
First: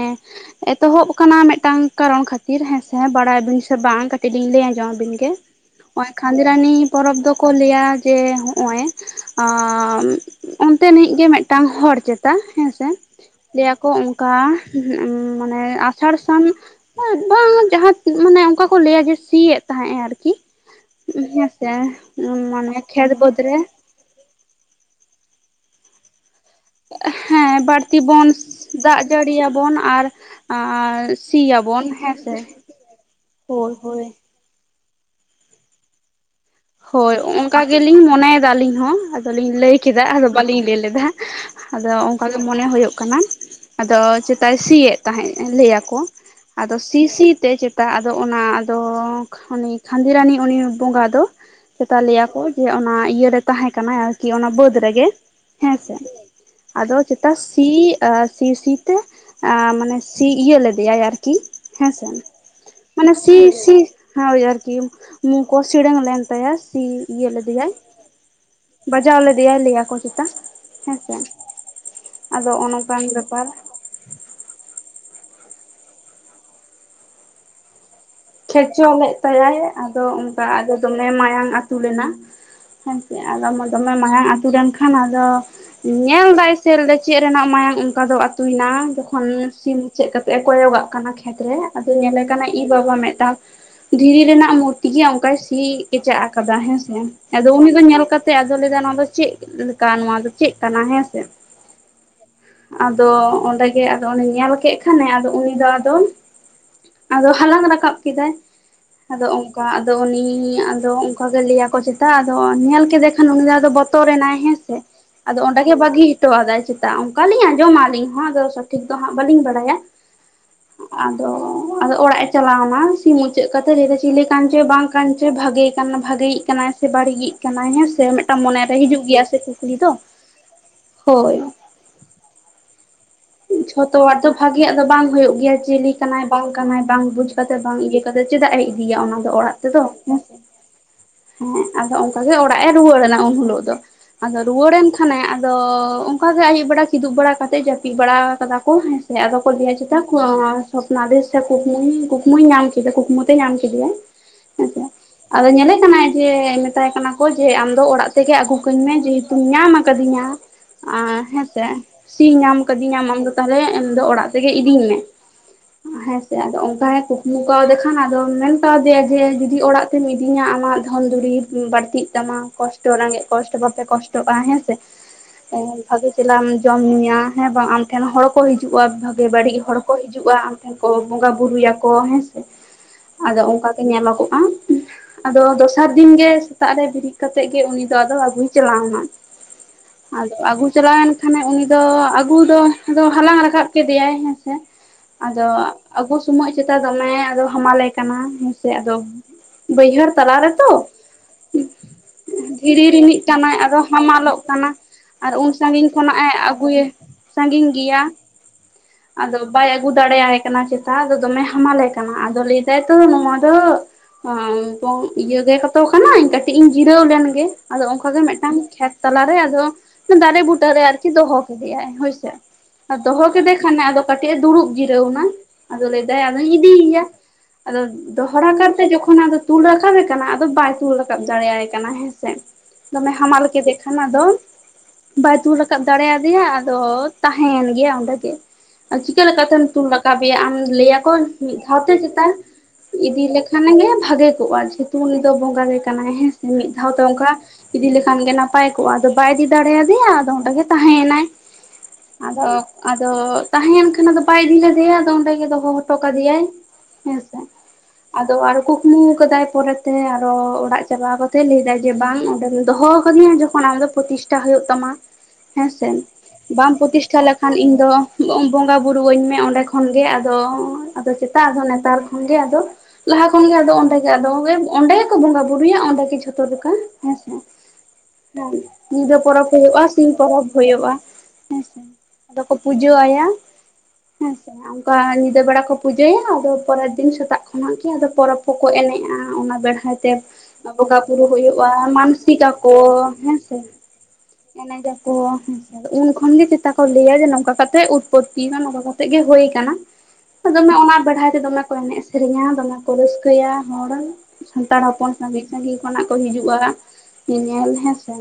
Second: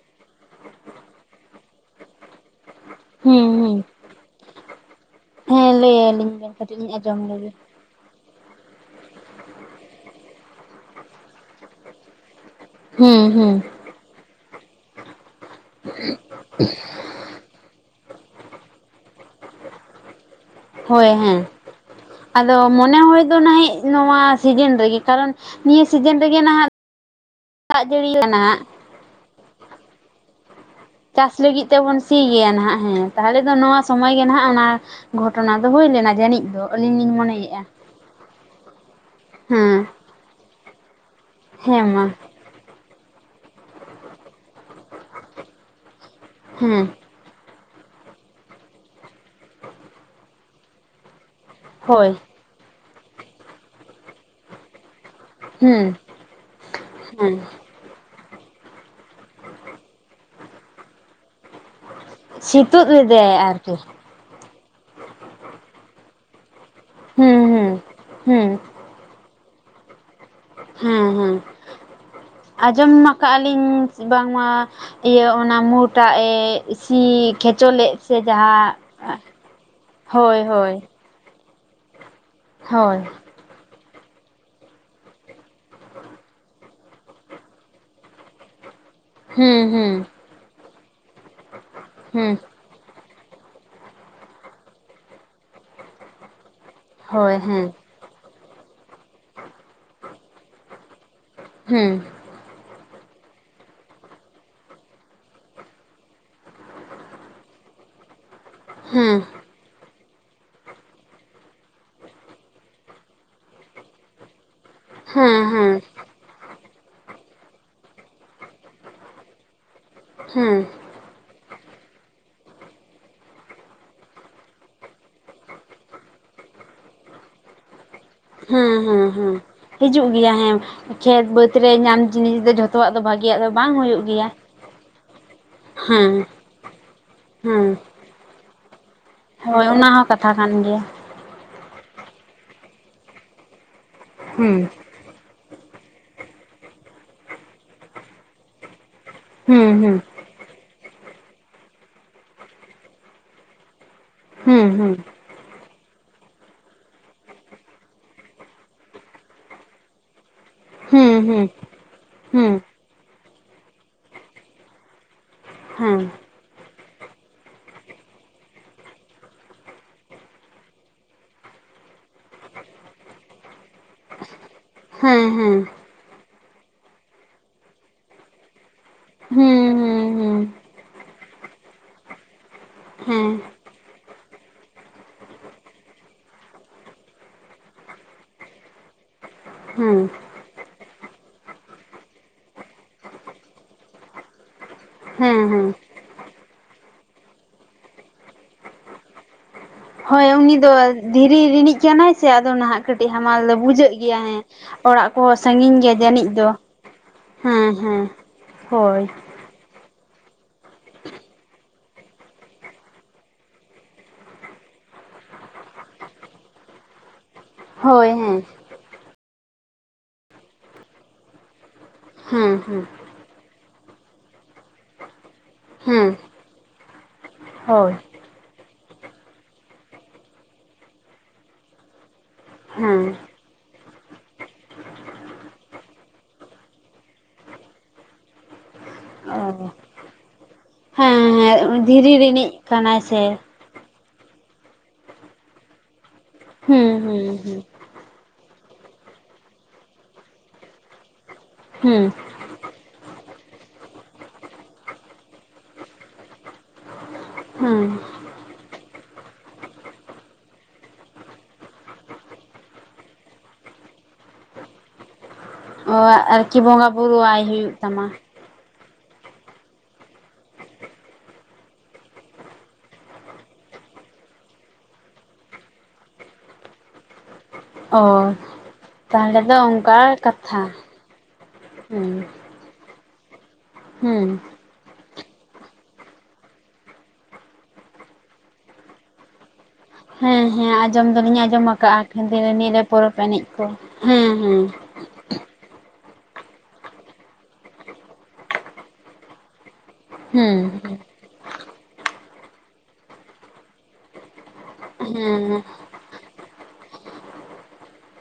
ᱮᱛᱚᱦᱚᱵ ᱟᱠᱟᱱᱟ ᱢᱤᱫᱴᱟᱝ ᱠᱟᱨᱚᱱ ᱠᱷᱟᱛᱤᱨ ᱦᱮᱸᱥᱮ ᱦᱮᱸ ᱵᱟᱲᱟᱭ ᱦᱩᱸ ᱟᱵᱤᱱ ᱥᱮ ᱦᱩᱸ ᱵᱟᱝ ᱠᱟᱹᱴᱤᱡ ᱞᱤᱧ ᱞᱟᱹᱭ ᱟᱸᱡᱚᱢ ᱟᱵᱤᱱ ᱜᱮ ᱦᱮᱸ ᱞᱟᱹᱭ ᱟᱹᱞᱤᱧ ᱠᱷᱟᱸᱫᱤ ᱵᱮᱱ ᱨᱟᱱᱤ ᱠᱟᱹᱴᱤᱡ ᱞᱤᱧ ᱯᱚᱨᱚᱵᱽ ᱟᱸᱡᱚᱢ ᱫᱚᱠᱚ ᱞᱮᱜᱮ ᱞᱟᱹᱭᱟ ᱡᱮ ᱦᱚᱜᱼᱭ ᱟᱸ ᱚᱱᱛᱮᱱᱤᱡ ᱜᱮ ᱢᱤᱫᱴᱟᱝ ᱦᱚᱲ [inaudible] ᱛᱟ ᱦᱮᱸ ᱥᱮ ᱦᱩᱸ ᱦᱩᱸ ᱟᱠᱚ ᱚᱱᱠᱟ ᱢᱟᱱᱮ ᱟᱥᱟᱲ ᱥᱟᱱ ᱵᱟᱝ ᱡᱟᱦᱟᱸ ᱢᱟᱱᱮ ᱚᱱᱠᱟ ᱠᱚ ᱞᱟᱹᱭᱟ ᱡᱮ ᱥᱤᱭᱮᱫ ᱛᱟᱦᱮᱸᱫ ᱟᱭ ᱟᱨᱠᱤ ᱦᱳᱭ ᱦᱮᱸ ᱦᱮᱸᱥᱮ ᱟᱫᱚ ᱢᱟᱱᱮ ᱢᱚᱱᱮ ᱠᱷᱮᱛ ᱦᱚᱭ ᱵᱟᱹᱫᱽ ᱫᱚ ᱨᱮ ᱱᱟᱭᱹᱹ ᱱᱚᱣᱟ ᱥᱤᱡᱤᱱ ᱨᱮᱜᱮ ᱠᱟᱨᱚᱱ ᱱᱤᱭᱟᱹ ᱥᱤᱡᱤᱱ ᱨᱮ ᱜᱮ ᱱᱟᱜ ᱦᱮᱸ ᱵᱟᱹᱲᱛᱤ ᱵᱚᱱ ᱫᱟᱜ ᱡᱟᱹᱲᱤᱭᱟᱵᱚᱱ ᱟᱨ ᱟᱨ ᱪᱟᱥ ᱞᱟᱹᱜᱤᱫ ᱥᱤᱭᱟᱵᱚᱱ ᱛᱮᱵᱚᱱ ᱥᱤ ᱦᱮᱸᱥᱮ ᱜᱮᱭᱟ ᱱᱟᱜ ᱦᱮᱸ ᱛᱟᱦᱚᱞᱮ ᱫᱚ ᱦᱳᱭ ᱱᱚᱣᱟ ᱦᱳᱭ ᱥᱚᱢᱚᱭ ᱜᱮ ᱱᱟᱜ ᱚᱱᱟ ᱜᱷᱚᱴᱚᱱᱟ ᱫᱚ ᱦᱩᱭ ᱞᱮᱱᱟ ᱡᱟᱹᱱᱤᱡ ᱫᱚ ᱟᱹᱞᱤᱧ ᱦᱳᱭ ᱞᱤᱧ ᱚᱱᱠᱟ ᱢᱚᱱᱮᱭᱮᱫᱼᱟ ᱜᱮᱞᱤᱧ ᱢᱚᱱᱮ ᱮᱫᱟ ᱟᱹᱞᱤᱧ ᱦᱚᱸ ᱟᱫᱚ ᱞᱤᱧ ᱞᱟᱹᱭ ᱦᱮᱸ ᱠᱮᱫᱟ ᱟᱫᱚ ᱵᱟᱞᱤᱧ ᱞᱟᱹᱭ ᱞᱮᱫᱟ ᱦᱮᱸ ᱟᱫᱚ ᱢᱟ ᱚᱱᱠᱟᱜᱮ ᱢᱚᱱᱮ ᱦᱩᱭᱩᱜ ᱠᱟᱱᱟ ᱟᱫᱚ ᱪᱮᱛᱟᱭ ᱥᱤᱭᱮᱫ ᱛᱟᱦᱮᱸᱫ ᱠᱟᱱᱟ ᱞᱟᱹᱭ ᱟᱠᱚ ᱟᱫᱚ ᱦᱮᱸ ᱥᱤ ᱥᱤ ᱛᱮ ᱪᱮᱛᱟ ᱟᱫᱚ ᱚᱱᱟ ᱟᱫᱚ ᱩᱱᱤ ᱠᱷᱟᱸᱫᱤ ᱨᱟᱱᱤ ᱩᱱᱤ ᱵᱚᱸᱜᱟ ᱫᱚ ᱢᱮᱛᱟ ᱦᱳᱭ ᱞᱟᱹᱭ ᱠᱚ ᱡᱮ ᱚᱱᱟ ᱤᱭᱟᱹᱨᱮ ᱛᱟᱦᱮᱸ ᱠᱟᱱᱟ ᱟᱨᱠᱤ ᱚᱱᱟ ᱵᱟᱹᱫ ᱨᱮ ᱜᱮ ᱦᱮᱸᱥᱮ ᱦᱮᱸ ᱟᱫᱚ ᱪᱮᱛᱟ ᱦᱮᱸ ᱥᱤ ᱥᱤ ᱥᱤ ᱛᱮ ᱢᱟᱱᱮ ᱥᱤ ᱤᱭᱟᱹ ᱞᱮᱫᱮᱭᱟᱭ ᱟᱨᱠᱤ ᱦᱮᱸᱥᱮ ᱥᱤᱛᱩᱜ ᱢᱟᱱᱮ ᱥᱤ ᱞᱮᱫᱟᱭ ᱥᱮ ᱟᱨᱠᱤ ᱦᱳᱭ ᱟᱨᱠᱤ ᱢᱩ ᱠᱚ ᱥᱤᱲᱟᱝ ᱞᱮᱱ ᱛᱟᱭᱟ ᱥᱤ ᱤᱭᱟᱹ ᱦᱮᱸ ᱦᱮᱸ ᱞᱮᱫᱮᱭᱟᱭ ᱦᱮᱸ ᱵᱟᱡᱟᱣ ᱞᱮᱫᱤᱭᱟᱭ ᱞᱟᱹᱭ ᱟᱠᱚ ᱪᱮᱛᱟ ᱦᱮᱸ ᱦᱮᱸᱥᱮ ᱦᱮᱸ ᱟᱫᱚ ᱟᱸᱡᱚᱢ ᱚᱱᱠᱟᱱ ᱟᱠᱟᱫ ᱵᱮᱯᱟᱨ ᱟᱞᱤᱧ ᱵᱟᱝᱢᱟ ᱤᱭᱟᱹ ᱚᱱᱟ ᱢᱩ ᱴᱟᱜ ᱮ ᱥᱤ ᱠᱷᱮᱪᱚ ᱞᱮᱫ ᱥᱮ ᱡᱟᱦᱟᱸ ᱠᱷᱮᱪᱚ ᱞᱮᱫ ᱛᱟᱭᱟᱭ ᱟᱫᱚ ᱦᱳᱭ ᱚᱱᱠᱟ ᱦᱳᱭ ᱫᱚᱢᱮ ᱢᱟᱭᱟᱝ ᱟᱹᱛᱩ ᱞᱮᱱᱟ ᱦᱳᱭ ᱦᱮᱸᱥᱮ ᱟᱫᱚ [unintelligible] ᱫᱚᱢᱮ ᱢᱟᱭᱟᱝ ᱟᱹᱛᱩ ᱞᱮᱱ ᱠᱷᱟᱱ ᱟᱫᱚ ᱧᱮᱞᱫᱟᱭ ᱥᱮ ᱞᱟᱭ ᱪᱮᱫ ᱨᱮᱱᱟᱜ ᱢᱟᱭᱟᱝ ᱚᱱᱠᱟ ᱫᱚ ᱟᱹᱛᱩᱭᱮᱱᱟ ᱥᱤ ᱦᱩᱸ ᱦᱩᱸ ᱢᱩᱪᱟᱹᱫ ᱠᱟᱛᱮ ᱮ ᱠᱚᱭᱚᱜᱟᱜ ᱠᱟᱱᱟ ᱠᱷᱮᱛ ᱨᱮ ᱟᱫᱚ ᱧᱮᱞᱮ ᱦᱩᱸ ᱠᱟᱱᱟ ᱤ ᱵᱟᱵᱟ ᱢᱮᱫ ᱫᱷᱤᱨᱤ ᱨᱮᱱᱟᱜ ᱢᱩᱨᱛᱤ ᱜᱮ ᱚᱱᱠᱟᱭ ᱥᱤ ᱠᱮᱪᱟᱜ ᱟᱠᱟᱫᱟ ᱦᱮᱸ ᱥᱮ ᱦᱳᱭ ᱟᱫᱚ ᱩᱱᱤ ᱦᱮᱸ ᱫᱚ ᱧᱮᱞ ᱠᱟᱛᱮ ᱟᱫᱚ ᱞᱟᱹᱭᱟ ᱱᱚᱣᱟ ᱫᱚ ᱪᱮᱫ ᱞᱮᱠᱟ ᱱᱚᱣᱟ ᱫᱚ ᱪᱮᱫ ᱠᱟᱱᱟ ᱦᱮᱸᱥᱮ ᱦᱮᱸ ᱟᱫᱚ ᱚᱸᱰᱮᱜᱮ ᱟᱫᱚ ᱚᱱᱮ ᱧᱮᱞ ᱠᱮᱫ ᱠᱷᱟᱱᱮ ᱟᱫᱚ ᱩᱱᱤ ᱫᱚ ᱟᱫᱚ ᱟᱫᱚ ᱦᱟᱞᱟᱝ ᱨᱟᱠᱟᱵ ᱠᱮᱫᱟᱭ ᱦᱮᱸ ᱟᱫᱚ ᱚᱱᱠᱟ ᱟᱫᱚ ᱩᱱᱤ ᱟᱫᱚ ᱚᱱᱠᱟᱟ ᱜᱮ ᱞᱟᱹᱭ ᱟᱠᱚ ᱪᱮᱛᱟ ᱟᱫᱚ ᱧᱮᱞ ᱠᱮᱫᱮ ᱠᱷᱟᱱ ᱩᱱᱤ ᱫᱚ ᱟᱫᱚ ᱵᱚᱛᱚᱨ ᱮᱱᱟᱭ ᱦᱮᱸ ᱥᱮ ᱟᱫᱚ ᱦᱮᱸ ᱚᱸᱰᱮ ᱦᱮᱸ ᱵᱟᱹᱜᱤ ᱦᱚᱴᱚᱣᱟᱫᱟᱭ ᱪᱮᱛᱟ ᱚᱱᱠᱟᱞᱤᱧ ᱟᱸᱡᱚᱢᱟ ᱟᱹᱞᱤᱧ ᱦᱚᱸ ᱟᱫᱚ ᱥᱚᱴᱷᱤᱠ ᱫᱚ ᱦᱟᱸᱜ ᱵᱟᱹᱞᱤᱧ ᱵᱟᱲᱟᱭᱟ ᱦᱮᱸ ᱟᱫᱚ ᱟᱫᱚ ᱚᱲᱟᱜ ᱮ ᱪᱟᱞᱟᱣᱮᱱᱟ ᱥᱤ ᱢᱩᱪᱟᱹᱫ ᱠᱟᱛᱮ ᱞᱟᱹᱭ ᱫᱟᱭ ᱪᱤᱞᱤ ᱠᱟᱱ ᱪᱚᱭ ᱵᱟᱝ ᱠᱟᱱ ᱪᱚᱭ ᱵᱷᱟᱜᱮ ᱠᱟᱱ ᱵᱷᱟᱜᱮᱭᱤᱡ ᱠᱟᱱᱟᱭ ᱥᱮ ᱵᱟᱹᱲᱤᱡᱤᱡ ᱠᱟᱱᱟᱭ ᱦᱮᱸ ᱥᱮ ᱢᱤᱫᱴᱟᱝ ᱢᱚᱱᱮᱨᱮ ᱦᱮᱸ ᱦᱤᱡᱩᱜ ᱦᱮᱸ ᱜᱮᱭᱟ ᱥᱮ ᱦᱮᱸ ᱠᱩᱠᱞᱤ ᱫᱚ ᱦᱤᱡᱩᱜ ᱜᱮᱭᱟ ᱦᱮᱸ ᱠᱷᱮᱛ ᱦᱳᱭ ᱵᱟᱹᱫᱽ ᱨᱮ ᱧᱟᱢ ᱡᱤᱱᱤᱥ ᱫᱚ ᱡᱚᱛᱚ ᱦᱚᱸ ᱟᱫᱚ ᱵᱷᱟᱜᱤᱭᱟᱜ ᱵᱟᱝ ᱦᱩᱭᱩᱜ ᱡᱷᱚᱛᱚᱣᱟᱜ ᱜᱮᱭᱟ ᱫᱚ ᱵᱷᱟᱜᱤᱭᱟᱜ ᱫᱚ ᱵᱟᱝ ᱦᱩᱭᱩᱜ ᱜᱮᱭᱟ ᱪᱤᱞᱤ ᱠᱟᱱᱟᱭ ᱦᱮᱸ ᱵᱟᱝ ᱠᱟᱱᱟᱭ ᱵᱟᱝ ᱵᱩᱡᱽ ᱠᱟᱛᱮ ᱦᱮᱸ ᱵᱟᱝ ᱤᱭᱟᱹ ᱠᱟᱛᱮ ᱪᱮᱫᱟᱜ ᱮ ᱤᱫᱤᱭᱟ ᱚᱱᱟ ᱫᱚ ᱚᱲᱟᱜ ᱛᱮ ᱫᱚ ᱱᱚᱣᱟ ᱠᱟᱛᱷᱟ ᱠᱟᱱ ᱜᱮᱭᱟ ᱦᱮᱸ ᱟᱫᱚ ᱚᱱᱠᱟ ᱜᱮ ᱚᱲᱟᱜ ᱮ ᱨᱩᱣᱟᱹᱲᱮᱱᱟ ᱩᱱ ᱦᱤᱞᱳᱜ ᱫᱚ ᱟᱫᱚ ᱦᱩᱸ ᱨᱩᱣᱟᱹᱲᱮᱱ ᱦᱟᱱᱮ ᱟᱫᱚ ᱚᱱᱠᱟ ᱜᱮ ᱟᱹᱭᱩᱵ ᱵᱮᱲᱟ ᱠᱤᱫᱩᱵ ᱵᱟᱲᱟ ᱠᱟᱛᱮ ᱡᱟᱹᱯᱤᱫ ᱵᱟᱲᱟ ᱠᱟᱫᱟ ᱠᱚ ᱦᱮᱸ ᱟᱫᱚ ᱠᱚ ᱦᱩᱸ ᱞᱮᱭᱟ ᱦᱩᱸ ᱪᱤᱛᱟ [unintelligible] ᱥᱚᱯᱱᱚᱣᱟᱫᱮ ᱥᱮ ᱠᱩᱠᱢᱩ ᱠᱩᱠᱢᱩᱭ ᱧᱟᱢ ᱠᱮᱫᱮ ᱠᱩᱠᱢᱩ ᱛᱮᱭ ᱧᱟᱢ ᱠᱮᱫᱮᱭᱟ ᱦᱩᱸ ᱦᱮᱸᱥᱮ ᱦᱩᱸ ᱟᱫᱚ ᱧᱮᱞᱮ ᱠᱟᱱᱟᱭ ᱡᱮ ᱢᱮᱛᱟᱭ ᱠᱟᱱᱟ ᱠᱚ ᱡᱮ ᱟᱢᱫᱚ ᱚᱲᱟᱜ ᱛᱮᱜᱮ ᱟᱹᱜᱩ ᱠᱟᱹᱧ ᱢᱮ ᱡᱮ ᱧᱟᱢ ᱟᱠᱟᱫᱤᱧᱟᱸᱭ ᱦᱩᱸ ᱦᱩᱸ ᱦᱮᱸᱥᱮ ᱥᱤ ᱧᱟᱢ ᱠᱟᱹᱫᱤᱧᱟᱢ ᱟᱢ ᱫᱚ ᱛᱟᱦᱚᱞᱮ ᱟᱢ ᱫᱚ ᱚᱲᱟᱜ ᱛᱮᱜᱮ ᱤᱫᱤᱧ ᱢᱮ ᱦᱮᱸ ᱛᱮ ᱟᱫᱚ ᱚᱱᱠᱟᱭ ᱠᱩᱠᱢᱩ ᱠᱟᱣᱫᱮ ᱠᱷᱟᱱ ᱟᱫᱚ ᱢᱮᱱ ᱠᱟᱣᱫᱮᱭᱟᱭ ᱡᱮ ᱡᱩᱫᱤ ᱚᱲᱟᱜ ᱛᱮᱢ ᱤᱫᱤᱧᱟ ᱟᱢᱟᱜ ᱫᱷᱚᱱ ᱫᱩᱨᱤᱵᱽ ᱵᱟᱹᱲᱛᱤᱜ ᱛᱟᱢᱟ ᱠᱚᱥᱴᱚ ᱨᱮᱸᱜᱮᱡ ᱠᱚᱥᱴᱚ ᱵᱟᱯᱮ ᱠᱚᱥᱴᱚᱜᱼᱟ ᱦᱮᱸ ᱥᱮ ᱦᱮᱸ ᱦᱮᱸ ᱵᱷᱟᱜᱮ ᱪᱮᱞᱟᱢ ᱡᱚᱢ ᱧᱩᱭᱟ ᱦᱮᱸ ᱵᱟᱝ ᱟᱢ ᱴᱷᱮᱱ ᱦᱚᱲ ᱠᱚ ᱦᱤᱡᱩᱜᱼᱟ ᱵᱷᱟᱜᱮ ᱵᱟᱹᱲᱤᱡ ᱦᱮᱸ ᱦᱚᱲ ᱦᱩᱸ ᱠᱚ ᱦᱤᱡᱩᱜᱼᱟ ᱦᱩᱸ ᱦᱤᱡᱩᱜᱼᱟ ᱟᱢ ᱴᱷᱮᱱ ᱠᱚ ᱵᱚᱸᱜᱟ ᱵᱩᱨᱩᱭᱟᱠᱚ ᱦᱮᱸ ᱥᱮ ᱦᱩᱸ ᱟᱫᱚ ᱚᱱᱠᱟᱜᱮ ᱧᱮᱞᱚᱜᱚᱜᱼᱟ ᱟᱫᱚ ᱫᱚᱥᱟᱨ ᱫᱤᱱᱜᱮ ᱥᱮᱛᱟᱜ ᱨᱮ ᱵᱮᱨᱮᱫ ᱠᱟᱛᱮᱜ ᱜᱮ ᱩᱱᱤ ᱫᱚ ᱟᱫᱚ ᱟᱹᱜᱩᱭ ᱪᱟᱞᱟᱣ ᱮᱱᱟ ᱦᱮᱸ ᱦᱮᱸ ᱟᱫᱚ ᱟᱹᱜᱩ ᱪᱟᱞᱟᱣᱮᱱ ᱠᱷᱟᱱᱮ ᱩᱱᱤ ᱫᱚ ᱩᱱᱤ ᱫᱚ ᱟᱫᱚ ᱦᱟᱞᱟᱝ ᱨᱟᱠᱟᱵ ᱠᱮᱫᱮᱭᱟᱭ ᱦᱮᱸᱥᱮ ᱦᱮᱸ ᱟᱫᱚ ᱦᱮᱸ ᱟᱹᱜᱩ ᱥᱳᱢᱚᱭ ᱪᱮᱛᱟ ᱫᱚᱢᱮ ᱟᱫᱚ ᱦᱟᱢᱟᱞᱮ ᱠᱟᱱᱟ ᱦᱮᱸᱥᱮ ᱟᱫᱚ ᱵᱟᱹᱭᱦᱟᱹᱲ ᱦᱳᱭ ᱛᱟᱞᱟ ᱩᱱᱤ ᱫᱚ ᱨᱮᱛᱚ ᱫᱷᱤᱨᱤ ᱨᱤᱱᱤᱡ ᱠᱟᱱᱟᱭ ᱥᱮ ᱟᱫᱚ ᱱᱟᱦᱟᱜ ᱫᱷᱤᱨᱤ ᱠᱟᱹᱴᱤᱡ ᱨᱤᱱᱤᱡ ᱦᱟᱢᱟᱞ ᱫᱚ ᱠᱟᱱᱟᱭ ᱟᱫᱚ ᱵᱩᱡᱷᱟᱹᱜ ᱜᱮᱭᱟ ᱦᱟᱢᱟᱞᱚᱜ ᱦᱮᱸ ᱠᱟᱱᱟ ᱚᱲᱟᱜ ᱠᱚ ᱟᱨ ᱦᱚᱸ ᱩᱱ ᱥᱟᱺᱜᱤᱧ ᱜᱮᱭᱟ ᱠᱷᱚᱱᱟᱜ ᱡᱟᱹᱱᱤᱡ ᱮ ᱫᱚ ᱟᱹᱜᱩᱭᱮ ᱦᱮᱸ ᱥᱟᱺᱜᱤᱧ ᱜᱮᱭᱟ ᱦᱮᱸ ᱦᱳᱭ ᱟᱫᱚ ᱵᱟᱭ ᱟᱹᱜᱩ ᱫᱟᱲᱮᱭᱟᱭ ᱠᱟᱱᱟ ᱪᱮᱛᱟ ᱟᱫᱚ ᱫᱚᱢᱮ ᱦᱟᱢᱟᱞᱮ ᱠᱟᱱᱟ ᱟᱫᱚ ᱞᱟᱹᱭᱫᱟᱭ ᱛᱚ ᱱᱚᱣᱟ ᱫᱚ [unintelligible] ᱤᱭᱟᱹᱜᱮ ᱠᱚᱛᱚ ᱠᱟᱱᱟᱭ ᱠᱟᱹᱴᱤᱡ ᱤᱧ ᱡᱤᱨᱟᱹᱣ ᱞᱮᱱ ᱜᱮ ᱟᱫᱚ ᱦᱳᱭ ᱚᱱᱠᱟ ᱜᱮ ᱦᱮᱸ ᱢᱤᱫᱴᱟᱝ ᱠᱷᱮᱛ ᱛᱟᱞᱟᱨᱮ ᱟᱫᱚ ᱫᱟᱨᱮ ᱵᱩᱴᱟᱹᱨᱮ ᱟᱨᱠᱤ ᱫᱚᱦᱚ ᱠᱮᱫᱮᱭᱟᱭ ᱦᱳᱭᱥᱮ ᱦᱮᱸ ᱦᱮᱸ ᱫᱚᱦᱚ ᱠᱮᱫᱮ ᱠᱷᱟᱱᱮ ᱟᱫᱚ ᱠᱟᱹᱴᱤᱡ ᱮ ᱫᱩᱲᱩᱵ ᱡᱤᱨᱟᱹᱣᱮᱱᱟ ᱟᱫᱚ ᱦᱮᱸ ᱞᱟᱹᱭᱫᱟᱭ ᱟᱫᱚᱧ ᱤᱫᱤᱭᱮᱭᱟ ᱟᱫᱚ ᱦᱳᱭ ᱫᱚᱦᱚᱲᱟ ᱠᱟᱨᱛᱮ ᱡᱚᱠᱷᱚᱱ ᱟᱫᱚ ᱛᱩᱞ ᱨᱟᱠᱟᱵᱮ ᱠᱟᱱᱟ ᱟᱫᱚ ᱵᱟᱭ ᱛᱩᱞ ᱨᱟᱠᱟᱵ ᱫᱟᱲᱮᱭᱟᱭ ᱠᱟᱱᱟ ᱦᱮᱸᱥᱮ ᱫᱚᱢᱮ ᱦᱮᱸ ᱦᱟᱢᱟᱞ ᱠᱮᱫᱮ ᱠᱷᱟᱱ ᱟᱫᱚ ᱵᱟᱭ ᱛᱩᱞ ᱨᱟᱠᱟᱵ ᱫᱟᱲᱮᱭᱟᱫᱮᱭᱟ ᱟᱫᱚ ᱛᱟᱦᱮᱸᱭᱮᱱ ᱜᱮᱭᱟ ᱚᱸᱰᱮᱜᱮ ᱟᱨ ᱪᱤᱠᱟᱹ ᱞᱮᱠᱟᱛᱮᱢ ᱚ ᱛᱩᱞ ᱨᱟᱠᱟᱵᱮᱭᱟ ᱟᱢ ᱞᱟᱹᱭᱟᱠᱚ ᱦᱮᱸ ᱢᱤᱫ ᱫᱷᱟᱣ ᱦᱮᱸ ᱛᱮ ᱫᱷᱤᱨᱤ ᱪᱮᱛᱟ ᱨᱤᱱᱤᱡ ᱠᱟᱱᱟᱭ ᱥᱮ ᱤᱫᱤ ᱞᱮᱠᱷᱟᱱ ᱜᱮ ᱵᱷᱟᱜᱮ ᱠᱚᱜᱼᱟ ᱡᱮᱦᱮᱛᱩ ᱩᱱᱤ ᱫᱚ ᱵᱚᱸᱜᱟ ᱜᱮ ᱠᱟᱱᱟᱭ ᱦᱮᱸ ᱢᱤᱫ ᱦᱩᱸ ᱫᱷᱟᱣ ᱫᱚ ᱚᱱᱠᱟ ᱦᱩᱸ ᱦᱩᱸ ᱤᱫᱤ ᱞᱮᱠᱷᱟᱱ ᱜᱮ ᱱᱟᱯᱟᱭ ᱠᱚᱜ-ᱟ ᱟᱫᱚ ᱵᱟᱭ ᱤᱫᱤ ᱫᱟᱲᱮᱭᱟ ᱫᱮᱭᱟ ᱟᱫᱚ ᱚᱸᱰᱮ ᱜᱮ ᱛᱟᱦᱮᱸᱭ ᱱᱟᱭ ᱦᱩᱸ ᱟᱫᱚ ᱟᱫᱚ ᱛᱟᱦᱮᱸᱭᱮᱱ ᱠᱷᱟᱱ ᱟᱫᱚ ᱵᱟᱭ ᱤᱫᱤ ᱞᱮᱫᱮᱭᱟ ᱟᱫᱚ ᱚᱸᱰᱮ ᱜᱮ ᱫᱚ ᱦᱚᱸ ᱦᱚᱴᱚ ᱠᱟᱫᱮᱭᱟᱭ ᱦᱮᱸᱥᱮ ᱦᱮᱸ ᱟᱫᱚ ᱟᱨ ᱠᱩᱠᱢᱩ ᱠᱟᱫᱟᱭ ᱯᱚᱨᱮ ᱛᱮ ᱟᱨᱚ ᱚᱲᱟᱜ ᱪᱟᱞᱟᱣ ᱠᱟᱛᱮ ᱞᱟᱹᱭ ᱫᱟᱭ ᱡᱮ ᱵᱟᱝ ᱚᱸᱰᱮᱢ ᱫᱚᱦᱚ ᱠᱟᱹᱫᱤᱧᱟ ᱡᱚᱠᱷ ᱠᱷᱚᱱ ᱟᱢ ᱫᱚ ᱯᱨᱚᱛᱤᱥᱴᱷᱟ ᱦᱳᱭᱳᱜ ᱛᱟᱢᱟ ᱦᱮᱸᱥᱮ ᱚ ᱟᱨᱠᱤ ᱵᱟᱢ ᱵᱚᱸᱜᱟ ᱯᱨᱚᱛᱤᱥᱴᱷᱟ ᱵᱩᱨᱩᱣᱟᱭ ᱞᱮᱠᱷᱟᱱ ᱤᱧ ᱦᱩᱭᱩᱜ ᱫᱚ ᱛᱟᱢᱟ ᱵᱚᱸᱜᱟ ᱵᱩᱨᱩᱣᱟᱹᱧ ᱢᱮ ᱚᱸᱰᱮ ᱠᱷᱚᱱ ᱜᱮ ᱟᱫᱚ ᱟᱫᱚ ᱪᱮᱛᱟ ᱟᱫᱚ ᱱᱮᱛᱟᱨ ᱠᱷᱚᱱ ᱜᱮ‌ ᱟᱫᱚ ᱞᱟᱦᱟ ᱠᱷᱚᱱ ᱜᱮ ᱟᱫᱚ ᱚᱸᱰᱮ ᱜᱮ ᱟᱫᱚ [unintelligible] ᱚᱸᱰᱮ ᱜᱮᱠᱚ ᱵᱚᱸᱜᱟ ᱵᱩᱨᱩᱭᱟ ᱚᱸᱰᱮ ᱜᱮ ᱡᱷᱚᱛᱚ ᱞᱮᱠᱟ ᱦᱮᱸᱥᱮ ᱚ ᱦᱩᱸ ᱧᱤᱫᱟᱹ ᱛᱟᱦᱚᱞᱮ ᱯᱚᱨᱚᱵᱽ ᱦᱩᱭᱩᱜᱼᱟ ᱥᱤᱧ ᱯᱚᱨᱚᱵᱽ ᱦᱳᱭᱳᱜᱼᱟ ᱦᱮᱸ ᱯᱩᱡᱟᱹ ᱟᱭᱟ ᱦᱮᱸ ᱥᱮ ᱚᱱᱠᱟ ᱧᱤᱫᱟᱹ ᱵᱮᱲᱟ ᱠᱚ ᱯᱩᱡᱟᱹᱭᱟ ᱟᱫᱚ ᱯᱚᱨᱮᱨ ᱫᱤᱱ ᱥᱮᱛᱟᱜ ᱠᱷᱚᱱᱟᱜ ᱜᱮ ᱟᱫᱚ ᱯᱚᱨᱚᱵᱽ ᱠᱚ ᱠᱚ ᱮᱱᱮᱡᱼᱟ ᱚᱱᱟ ᱵᱮᱲᱦᱟᱭ ᱛᱮ ᱦᱮᱸ ᱦᱮᱸ ᱵᱚᱸᱜᱟ ᱟᱸᱡᱚᱢ ᱵᱩᱨᱩ ᱫᱚᱞᱤᱧ ᱦᱩᱭᱩᱜ ᱟᱸᱡᱚᱢ ᱟ ᱟᱠᱟᱜᱼᱟ ᱢᱟᱱᱥᱤᱠ ᱠᱷᱟᱸᱫᱤᱨᱟᱱᱤ ᱠᱟᱠᱚ ᱨᱮ ᱯᱚᱨᱚᱵᱽ ᱮᱱᱮᱡ ᱦᱮᱸᱥᱮ ᱠᱚ ᱦᱮᱸ ᱦᱮᱸ ᱩᱱ ᱠᱷᱚᱱ ᱜᱮ ᱪᱮᱛᱟ ᱠᱚ ᱞᱟᱹᱭᱟ ᱡᱮ ᱱᱚᱝᱠᱟ ᱠᱟᱛᱮ ᱩᱛᱯᱚᱛᱛᱤ ᱢᱟ ᱱᱚᱝᱠᱟ ᱠᱟᱛᱮ ᱜᱮ ᱦᱳᱭ ᱠᱟᱱᱟ ᱦᱮᱸ ᱟᱫᱚ ᱢᱟ ᱚᱱᱟ ᱵᱮᱲᱦᱟᱭ ᱛᱮᱫᱚ ᱱᱟ ᱠᱚ ᱮᱱᱮᱡ ᱥᱮᱨᱮᱧᱟ ᱫᱚᱢᱮ ᱠᱚ ᱨᱟᱹᱥᱠᱟᱹᱭᱟ ᱦᱚᱲ ᱥᱟᱱᱛᱟᱲ ᱦᱚᱯᱚᱱ ᱥᱟᱹᱜᱤᱧ ᱦᱮᱸ ᱥᱟᱹᱜᱤᱧ ᱠᱷᱚᱱᱟᱜ ᱠᱚ ᱦᱤᱡᱩᱜᱼᱟ ᱧᱮᱧᱮᱞ ᱦᱮᱸᱥᱮ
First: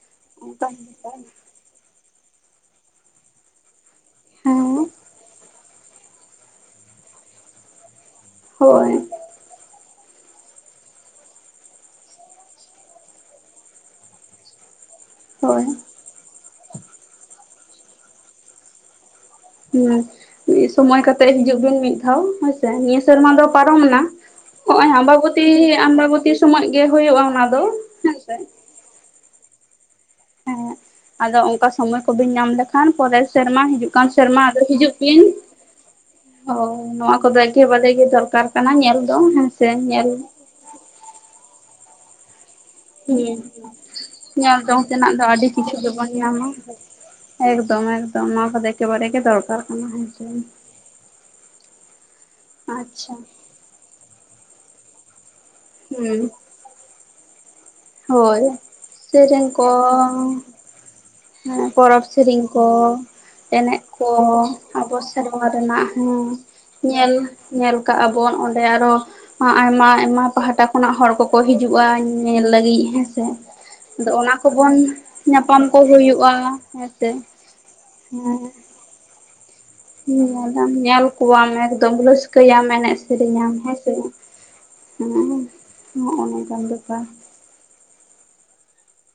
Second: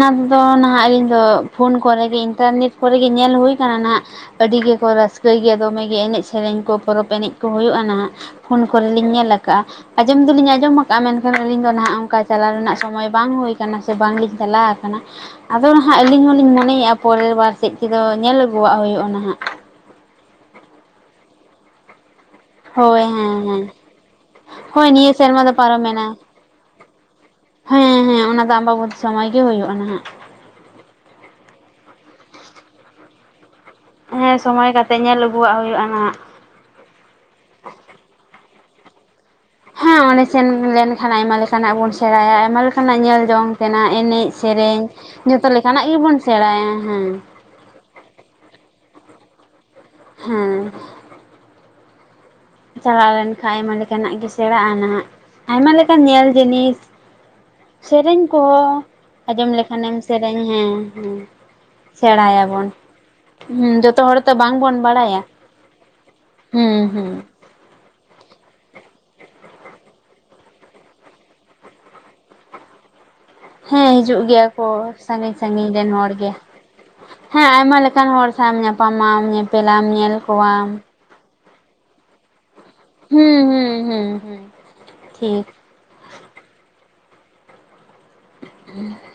ᱚᱱᱟ ᱫᱚ ᱚᱱᱠᱟ ᱱᱟᱦᱟᱜ ᱤᱧ ᱫᱚ ᱯᱷᱳᱱ ᱠᱚᱨᱮ ᱜᱮ ᱤᱱᱴᱟᱨᱱᱮᱴ ᱠᱚᱨᱮ ᱜᱮ ᱧᱮᱞ ᱦᱳᱭ ᱠᱟᱱᱟ ᱱᱟᱦᱟᱜ ᱟᱹᱰᱤ ᱦᱮᱸ ᱜᱮᱠᱚ ᱨᱟᱹᱥᱠᱟᱹᱭ ᱜᱮᱭᱟ ᱫᱚᱢᱮ ᱜᱮ ᱮᱱᱮᱡ ᱥᱮᱨᱮᱧ ᱠᱚ ᱯᱚᱨᱚᱵ ᱮᱱᱮᱡ ᱠᱚ ᱦᱳᱭᱳᱜ-ᱟ ᱱᱟᱦᱟᱜ ᱯᱷᱳᱱ ᱠᱚ ᱨᱮ ᱦᱳᱭ ᱞᱤᱧ ᱧᱮᱞ ᱟᱠᱟᱜᱼᱟ ᱟᱸᱡᱚᱢ ᱫᱚ ᱞᱤᱧ ᱟᱸᱡᱚᱢ ᱟᱠᱟᱜ-ᱟ ᱢᱮᱱᱠᱷᱟᱱ ᱟᱹᱞᱤᱧ ᱫᱚ ᱱᱟᱦᱟᱜ ᱚᱱᱠᱟ ᱪᱟᱞᱟᱣ ᱨᱮᱱᱟᱜ ᱥᱚᱢᱚᱭ ᱵᱟᱝ ᱦᱩᱭ ᱠᱟᱱᱟ ᱥᱮ ᱵᱟᱝ ᱞᱤᱧ ᱪᱟᱞᱟᱣ ᱟᱠᱟᱱᱟ ᱦᱳᱭ ᱟᱫᱚ ᱱᱟᱦᱟᱜ ᱟᱹᱞᱤᱧ ᱦᱚᱞᱤᱧ ᱢᱚᱱᱮᱭᱟ ᱯᱚᱨᱮᱨ ᱵᱟᱨ ᱥᱮᱜ ᱛᱮᱫᱚ ᱧᱮᱞ ᱟᱹᱜᱩᱣᱟᱜ ᱦᱳᱭᱳᱜ ᱟ ᱱᱟᱦᱟᱜ ᱦᱩᱸ ᱢᱤᱫ ᱥᱚᱢᱚᱭ ᱠᱟᱛᱮᱜ ᱦᱤᱡᱩᱜ ᱵᱤᱱ ᱢᱤᱫ ᱫᱷᱟᱣ ᱦᱳᱭᱥᱮ ᱱᱤᱭᱟᱹ ᱦᱳᱭ ᱥᱮᱨᱢᱟ ᱦᱮᱸ ᱫᱚ ᱦᱮᱸ ᱯᱟᱨᱚᱢ ᱮᱱᱟ ᱱᱚᱜ ᱦᱳᱭ ᱚᱭ ᱱᱤᱭᱟᱹ ᱟᱢᱵᱟᱵᱚᱛᱤ ᱥᱮᱨᱢᱟ ᱫᱚ ᱯᱟᱨᱚᱢᱮᱱᱟ ᱟᱢᱵᱟᱵᱚᱛᱤ ᱥᱚᱢᱚᱭ ᱜᱮ ᱦᱳᱭᱳᱜ-ᱟ ᱚᱱᱟ ᱫᱚ ᱦᱮᱸ ᱦᱮᱸ ᱦᱮᱸᱥᱮ ᱚᱱᱟ ᱫᱚ ᱟᱢᱵᱟᱵᱚᱛᱤ ᱥᱚᱢᱚᱭ ᱜᱮ ᱦᱳᱭᱳᱜ-ᱟ ᱱᱟᱦᱟᱜ ᱦᱮᱸ ᱟᱫᱚ ᱚᱱᱠᱟ ᱥᱚᱢᱚᱭ ᱠᱚ ᱵᱤᱱ ᱧᱟᱢ ᱞᱮᱠᱷᱟᱱ ᱯᱚᱨᱮᱨ ᱥᱮᱨᱢᱟ ᱦᱤᱡᱩᱜ ᱦᱤᱡᱩᱜ ᱠᱟᱱ ᱦᱮᱸ ᱥᱮᱨᱢᱟ ᱟᱫᱚ ᱥᱚᱢᱚᱭ ᱦᱤᱡᱩᱜ ᱠᱟᱛᱮᱜ ᱵᱤᱱ ᱧᱮᱞ ᱟᱹᱜᱩᱣᱟᱜ ᱦᱩᱭᱩᱜᱼᱟ ᱱᱟᱦᱟᱜ ᱳ ᱱᱚᱣᱟ ᱠᱚᱫᱚ ᱮᱠᱮᱵᱟᱨᱮ ᱜᱮ ᱫᱚᱨᱠᱟᱨ ᱠᱟᱱᱟ ᱧᱮᱞ ᱫᱚ ᱦᱮᱸᱥᱮ ᱦᱮᱸ ᱧᱮᱞ ᱚᱸᱰᱮ ᱥᱮᱱ ᱞᱮᱱᱠᱷᱟᱱ ᱟᱭᱢᱟ ᱞᱮᱠᱟᱱᱟᱜ ᱵᱚᱱ ᱥᱮᱬᱟᱭᱟ ᱟᱭᱢᱟ ᱞᱮᱠᱟ ᱱᱟᱜ ᱧᱮᱞ ᱦᱮᱸ ᱡᱚᱝ ᱛᱮᱱᱟᱜ ᱮᱱᱮᱡ ᱧᱮᱞ ᱥᱮᱨᱮᱧ ᱡᱚᱝ ᱛᱮᱱᱟᱜ ᱫᱚ ᱟᱹᱰᱤ ᱡᱷᱚᱛᱚ ᱠᱤᱪᱷᱩ ᱞᱮᱠᱟᱱᱟᱜ ᱜᱮᱵᱚᱱ ᱧᱟᱢᱟ ᱥᱮᱬᱟᱭᱟ ᱦᱮᱸ ᱮᱠᱫᱚᱢ ᱮᱠᱫᱚᱢ ᱱᱚᱣᱟ ᱠᱚ ᱮᱠᱮᱵᱟᱨᱮ ᱜᱮ ᱫᱚᱨᱠᱟᱨ ᱠᱟᱱᱟ ᱦᱮᱸᱥᱮ ᱦᱮᱸ ᱪᱟᱞᱟᱣ ᱟᱪᱪᱷᱟ ᱞᱮᱱᱠᱷᱟᱡ ᱟᱭᱢᱟ ᱞᱮᱠᱟᱱᱟᱜ ᱜᱮ ᱥᱮᱬᱟᱜ-ᱟ ᱱᱟᱦᱟᱜ ᱟᱭᱢᱟ ᱞᱮᱠᱟᱱ ᱦᱩᱸ ᱧᱮᱞ ᱡᱤᱱᱤᱥ ᱥᱮᱨᱮᱧ ᱦᱳᱭ ᱠᱚᱦᱚᱸ ᱥᱮᱨᱮᱧ ᱟᱸᱡᱚᱢ ᱠᱚ ᱞᱮᱠᱷᱟᱱᱮᱢ ᱥᱮᱨᱮᱧ ᱦᱮᱸ ᱦᱮᱸ ᱯᱚᱨᱚᱵ ᱥᱮᱨᱮᱧ ᱠᱚ ᱥᱮᱬᱟᱭᱟᱵᱚᱱ ᱮᱱᱮᱡ ᱦᱩᱸ ᱡᱚᱛᱚ ᱠᱚ ᱦᱚᱲ ᱛᱚ ᱵᱟᱝᱵᱚᱱ ᱟᱵᱚ ᱵᱟᱲᱟᱭᱟ ᱥᱮᱨᱣᱟ ᱨᱮᱱᱟᱜ ᱦᱚᱸ ᱦᱩᱸ ᱦᱩᱸ ᱧᱮᱞ ᱧᱮᱞ ᱠᱟᱜ ᱟᱵᱚᱱ ᱚᱸᱰᱮ ᱟᱨ ᱦᱚᱸ ᱟᱭᱢᱟ ᱟᱭᱢᱟ ᱯᱟᱦᱴᱟ ᱠᱷᱚᱱᱟᱜ ᱦᱚᱲ ᱠᱚᱠᱚ ᱦᱤᱡᱩᱜ ᱟ ᱧᱮᱞ ᱞᱟᱹᱜᱤᱫ ᱦᱮᱸ ᱦᱮᱸ ᱦᱤᱡᱩᱜ ᱜᱮᱭᱟ ᱠᱚ ᱥᱟᱺᱜᱤᱧ ᱧᱟᱯᱟᱢ ᱥᱟᱺᱜᱤᱧ ᱠᱚ ᱨᱮᱱ ᱦᱚᱲ ᱦᱩᱭᱩᱜᱼᱟ ᱜᱮ ᱦᱮᱸᱥᱮ ᱦᱮᱸ ᱟᱭᱢᱟ ᱞᱮᱠᱟᱱ ᱦᱚᱲ ᱦᱮᱸ᱾ ᱥᱟᱶᱮᱢ ᱧᱟᱯᱟᱢᱟ ᱧᱮᱯᱮᱞᱟᱢ ᱧᱮᱞ ᱠᱚᱣᱟᱢ ᱧᱮᱞᱟᱢ ᱧᱮᱞ ᱠᱚᱣᱟᱢ ᱮᱠᱫᱚᱢ ᱨᱟᱹᱥᱠᱟᱹᱭᱟᱢ ᱮᱱᱮᱡ ᱥᱮᱨᱮᱧ ᱦᱩᱸ ᱧᱟᱢ ᱦᱩᱸ ᱦᱮᱸᱥᱮ ᱦᱩᱸ ᱦᱩᱸ ᱴᱷᱤᱠ ᱱᱚᱜ-ᱚ ᱱᱚᱝᱠᱟᱱ ᱵᱮᱯᱟᱨ [unintelligible]